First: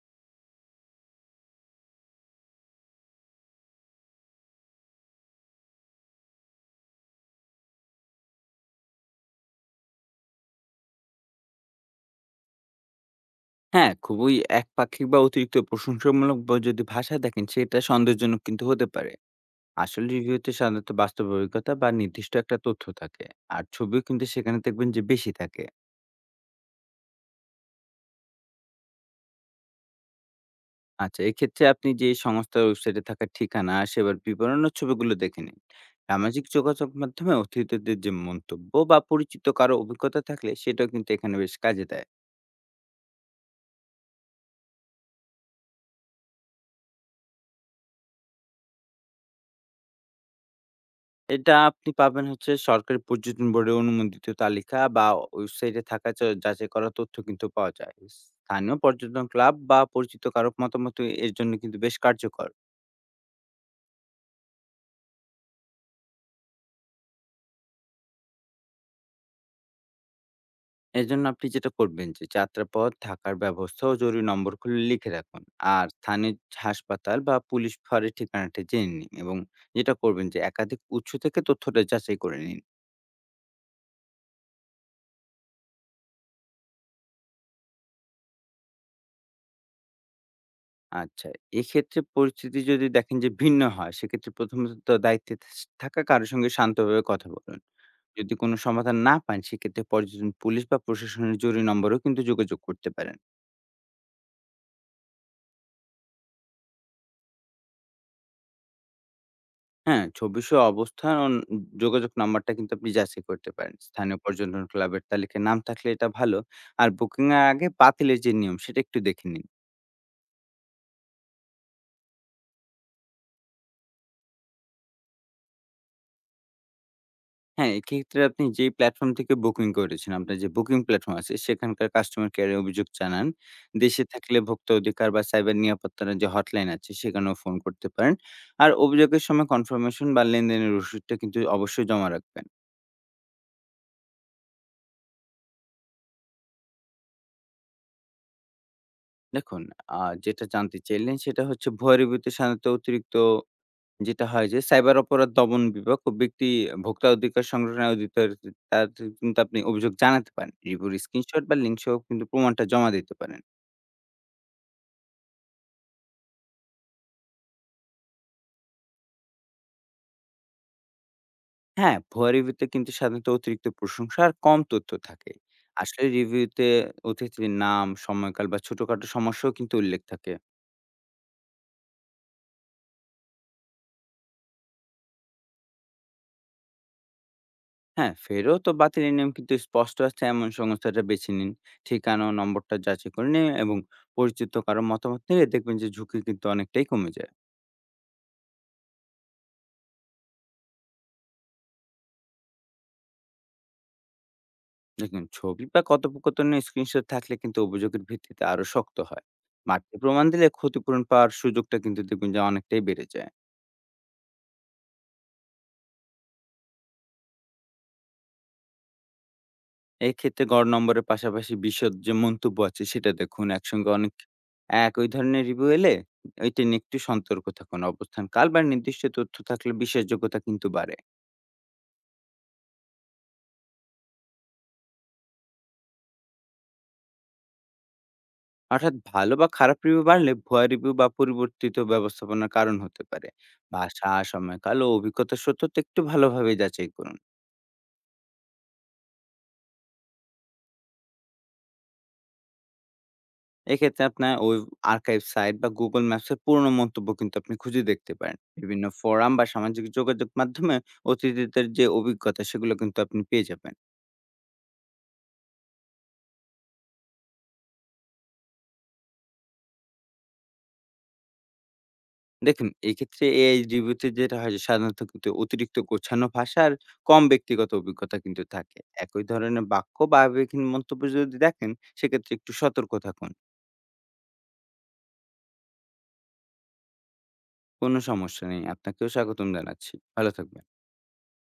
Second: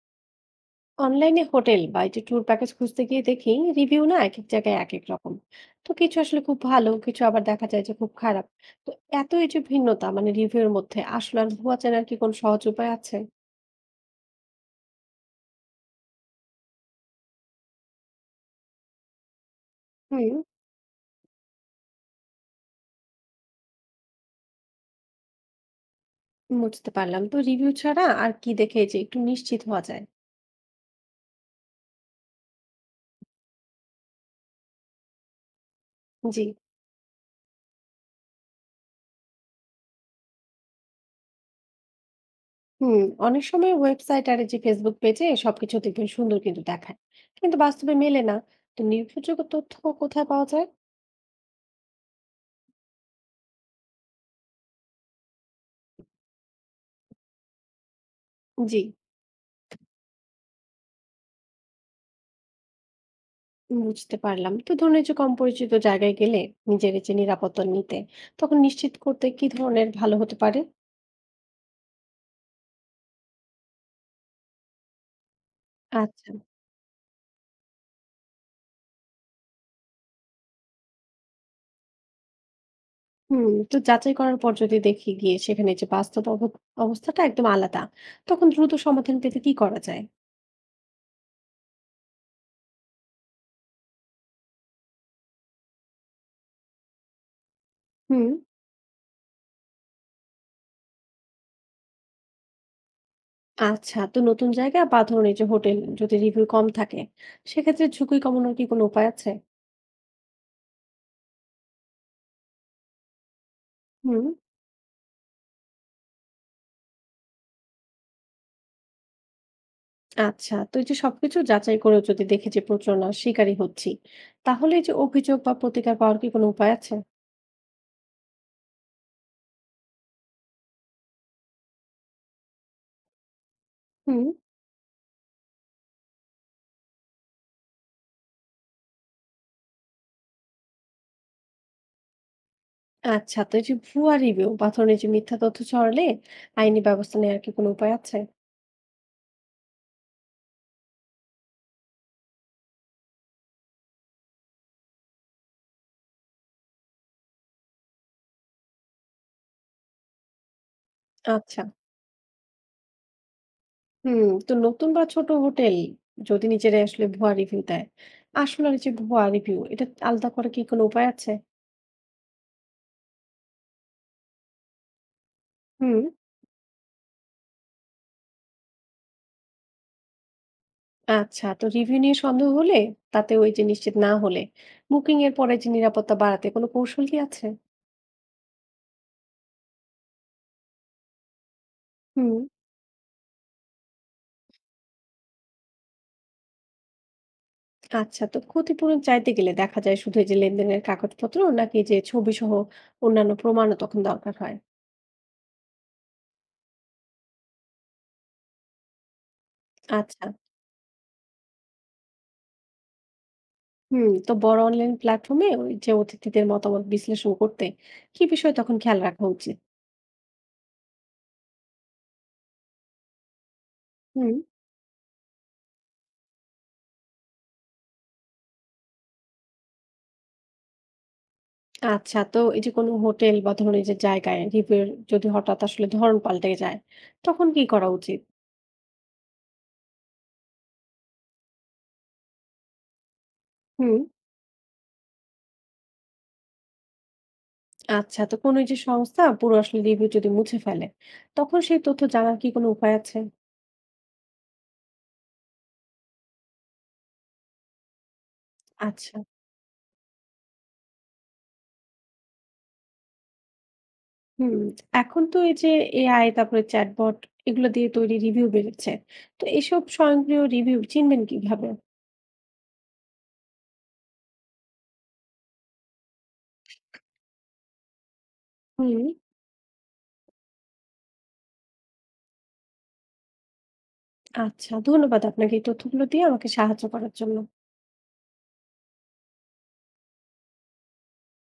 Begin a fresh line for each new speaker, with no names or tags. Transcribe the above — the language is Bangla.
অনলাইনে হোটেল বা এই যে ট্যুর প্যাকেজ খুঁজতে গিয়ে দেখি রিভিউ না এক এক জায়গায় এক এক রকম। তো কিছু আসলে খুব ভালো, কিছু আবার দেখা যায় যে খুব খারাপ। তো এত এই যে ভিন্নতা মানে রিভিউর মধ্যে, আসলে আর ভুয়া চেনার কি কোনো সহজ উপায় আছে?
হ্যাঁ, খুবই একপাক্ষিক বা অতিরিক্ত প্রশংসামূলক যদি ভাষা দেখেন, সেটা সন্দেহজনক কিন্তু হতে পারে। আসল
হুম।
রিভিউতে সাধারণত বাস্তব অভিজ্ঞতা বা নির্দিষ্ট একটা তথ্য থাকে। আর ছবিও কিন্তু সেখানে দেখবেন যে বেশি থাকে।
বুঝতে পারলাম। তো রিভিউ ছাড়া আর কি দেখে যে একটু নিশ্চিত হওয়া যায়?
আচ্ছা, এক্ষেত্রে আপনি যে সংস্থার ওয়েবসাইটে থাকা ঠিকানা, আর সেবার বিবরণ ও ছবিগুলো দেখে নিন।
জি।
সামাজিক যোগাযোগ মাধ্যমে অতিথিদের যে মন্তব্য বা পরিচিত কারো অভিজ্ঞতা থাকলে, সেটাও কিন্তু এখানে বেশ কাজে দেয়।
হুম। অনেক সময় ওয়েবসাইট আর এই যে ফেসবুক পেজে সবকিছু দেখবেন সুন্দর কিন্তু দেখায়, কিন্তু বাস্তবে মেলে না। তো নির্ভরযোগ্য তথ্য কোথায় পাওয়া যায়?
এটা আপনি পাবেন হচ্ছে সরকারি পর্যটন বোর্ডের অনুমোদিত তালিকা বা ওয়েবসাইটে থাকা যাচাই করা তথ্য কিন্তু পাওয়া যায় স্থানীয়
জি।
পর্যটন ক্লাব বা পরিচিত কারো মতামত এর জন্য কিন্তু বেশ কার্যকর।
বুঝতে পারলাম। তো ধরুন এই যে কম পরিচিত জায়গায় গেলে নিজের এই যে নিরাপত্তা নিতে, তখন নিশ্চিত করতে কি ধরনের ভালো হতে পারে?
এর জন্য আপনি যেটা করবেন যে যাত্রাপথ, থাকার ব্যবস্থা ও জরুরি নম্বর খুলে লিখে রাখুন আর
আচ্ছা।
স্থানীয় হাসপাতাল বা পুলিশ ফাঁড়ির ঠিকানাটা জেনে নিন এবং যেটা করবেন যে একাধিক উৎস থেকে তথ্যটা যাচাই করে নিন।
হুম। তো যাচাই করার পর যদি দেখি গিয়ে সেখানে যে বাস্তব অবস্থাটা একদম আলাদা, তখন দ্রুত সমাধান পেতে কি করা যায়?
আচ্ছা। এক্ষেত্রে পরিস্থিতি যদি দেখেন যে ভিন্ন হয়, সেক্ষেত্রে প্রথমত তো দায়িত্বে থা থাকা কারো সঙ্গে শান্তভাবে কথা বলুন।
হুম।
যদি কোনো সমাধান না পান, সেক্ষেত্রে পর্যটন পুলিশ বা প্রশাসনের জরুরি নম্বরেও কিন্তু যোগাযোগ করতে পারেন।
আচ্ছা। তো নতুন জায়গা বা ধরুন এই যে হোটেল যদি রিভিউ কম থাকে, সেক্ষেত্রে ঝুঁকি কমানোর কি কোনো উপায় আছে?
হ্যাঁ? ছবি সহ অবস্থান ও যোগাযোগ নাম্বারটা কিন্তু আপনি যাচাই করতে পারেন। স্থানীয়
হুম।
পর্যটন ক্লাবের তালিকায় নাম থাকলে এটা ভালো। আর বুকিং এর আগে বাতিলের যে নিয়ম, সেটা একটু দেখে নিন।
আচ্ছা। তো এই যে সবকিছু যাচাই করে যদি দেখি যে প্রতারণার শিকারই হচ্ছি, তাহলে এই যে অভিযোগ বা প্রতিকার পাওয়ার কি কোনো উপায় আছে?
হ্যাঁ, এক্ষেত্রে আপনি যেই প্ল্যাটফর্ম থেকে বুকিং করেছেন, আপনার যে বুকিং প্ল্যাটফর্ম আছে, সেখানকার কাস্টমার কেয়ারে অভিযোগ জানান। দেশে
হুম।
থাকলে ভোক্তা অধিকার বা সাইবার নিরাপত্তার যে হটলাইন আছে, সেখানেও ফোন করতে পারেন। আর অভিযোগের সময় কনফার্মেশন বা লেনদেনের রসিদটা কিন্তু অবশ্যই জমা রাখবেন।
আচ্ছা। তো এই যে ভুয়া রিভিউ বা ধরুন এই যে মিথ্যা তথ্য ছড়ালে আইনি ব্যবস্থা নেওয়ার কি কোনো উপায় আছে?
দেখুন, আ যেটা জানতে চাইলেন সেটা হচ্ছে ভুয়া রিভিউতে সাধারণত অতিরিক্ত যেটা হয় যে সাইবার অপরাধ দমন বিভাগ ও ব্যক্তি ভোক্তা অধিকার সংগঠনের অধিকার, তাদের কিন্তু আপনি অভিযোগ জানাতে পারেন। রিভিউর স্ক্রিনশট বা
আচ্ছা।
লিঙ্ক সহ কিন্তু প্রমাণটা জমা দিতে পারেন।
হুম। তো নতুন বা ছোট হোটেল যদি নিজেরাই আসলে ভুয়া রিভিউ দেয়, আসলে এই যে ভুয়া রিভিউ এটা আলাদা করে কি কোনো উপায় আছে?
হ্যাঁ, ভুয়া রিভিউতে কিন্তু সাধারণত অতিরিক্ত প্রশংসা আর কম তথ্য থাকে।
হুম।
আসলে রিভিউতে অতিথির নাম, সময়কাল বা ছোটখাটো সমস্যাও কিন্তু উল্লেখ থাকে।
আচ্ছা। তো রিভিউ নিয়ে সন্দেহ হলে, তাতে ওই যে নিশ্চিত না হলে, বুকিং এর পরে যে নিরাপত্তা বাড়াতে কোনো কৌশল কি আছে?
হ্যাঁ, ফেরত ও বাতিলের নিয়ম কিন্তু স্পষ্ট আছে এমন সংস্থাটা বেছে নিন। ঠিকানা ও
হুম।
নম্বরটা যাচাই করে নিন এবং পরিচিত কারো মতামত নিলে দেখবেন যে ঝুঁকি কিন্তু অনেকটাই কমে যায়।
আচ্ছা। তো ক্ষতিপূরণ চাইতে গেলে দেখা যায় শুধু এই যে লেনদেনের কাগজপত্র, নাকি যে ছবি সহ অন্যান্য প্রমাণও তখন দরকার হয়?
দেখুন, ছবি বা কথোপকথনের স্ক্রিনশট থাকলে কিন্তু অভিযোগের ভিত্তিতে আরো শক্ত হয়। বাড়তি প্রমাণ
আচ্ছা।
দিলে ক্ষতিপূরণ পাওয়ার সুযোগটা কিন্তু দেখবেন যে অনেকটাই বেড়ে যায়।
হুম। তো বড় অনলাইন প্ল্যাটফর্মে ওই যে অতিথিদের মতামত বিশ্লেষণ করতে কি বিষয় তখন খেয়াল রাখা উচিত?
এক্ষেত্রে গড় নম্বরের পাশাপাশি বিশদ যে মন্তব্য আছে সেটা দেখুন। একসঙ্গে অনেক
হুম।
একই ধরনের রিভিউ এলে ওইটা নিয়ে একটু সতর্ক থাকুন। অবস্থান, কাল বা নির্দিষ্ট তথ্য থাকলে বিশ্বাসযোগ্যতা কিন্তু বাড়ে।
আচ্ছা। তো এই যে কোনো হোটেল বা ধরুন এই যে জায়গায় রিভিউ যদি হঠাৎ আসলে ধরন পাল্টে যায়, তখন কি করা উচিত?
অর্থাৎ ভালো বা খারাপ রিভিউ বাড়লে ভুয়া রিভিউ বা পরিবর্তিত ব্যবস্থাপনার কারণ হতে পারে।
হুম।
ভাষা, সময়কাল ও অভিজ্ঞতার সত্যতা একটু ভালোভাবে যাচাই করুন।
আচ্ছা। তো কোনো এই যে সংস্থা পুরো আসলে রিভিউ যদি মুছে ফেলে, তখন সেই তথ্য জানার কি কোনো উপায় আছে?
এক্ষেত্রে আপনার ওই আর্কাইভ সাইট বা Google Maps এর পুরনো মন্তব্য কিন্তু আপনি খুঁজে দেখতে পারেন। বিভিন্ন
আচ্ছা।
ফোরাম বা সামাজিক যোগাযোগ মাধ্যমে অতিথিদের যে অভিজ্ঞতা সেগুলো কিন্তু আপনি পেয়ে যাবেন।
হুম। এখন তো এই যে এআই, তারপরে চ্যাটবট, এগুলো দিয়ে তৈরি রিভিউ বেরোচ্ছে। তো এসব স্বয়ংক্রিয় রিভিউ চিনবেন কিভাবে?
দেখুন, এক্ষেত্রে AI রিভিউতে যেটা হয় যে সাধারণত কিন্তু অতিরিক্ত গোছানো ভাষা আর কম ব্যক্তিগত অভিজ্ঞতা কিন্তু থাকে।
হুম।
একই ধরনের বাক্য বা আবেগহীন মন্তব্য যদি দেখেন সেক্ষেত্রে একটু সতর্ক থাকুন।
আচ্ছা, ধন্যবাদ আপনাকে এই তথ্যগুলো দিয়ে আমাকে সাহায্য করার জন্য।
কোনো সমস্যা নেই। আপনাকেও স্বাগতম জানাচ্ছি। ভালো থাকবেন।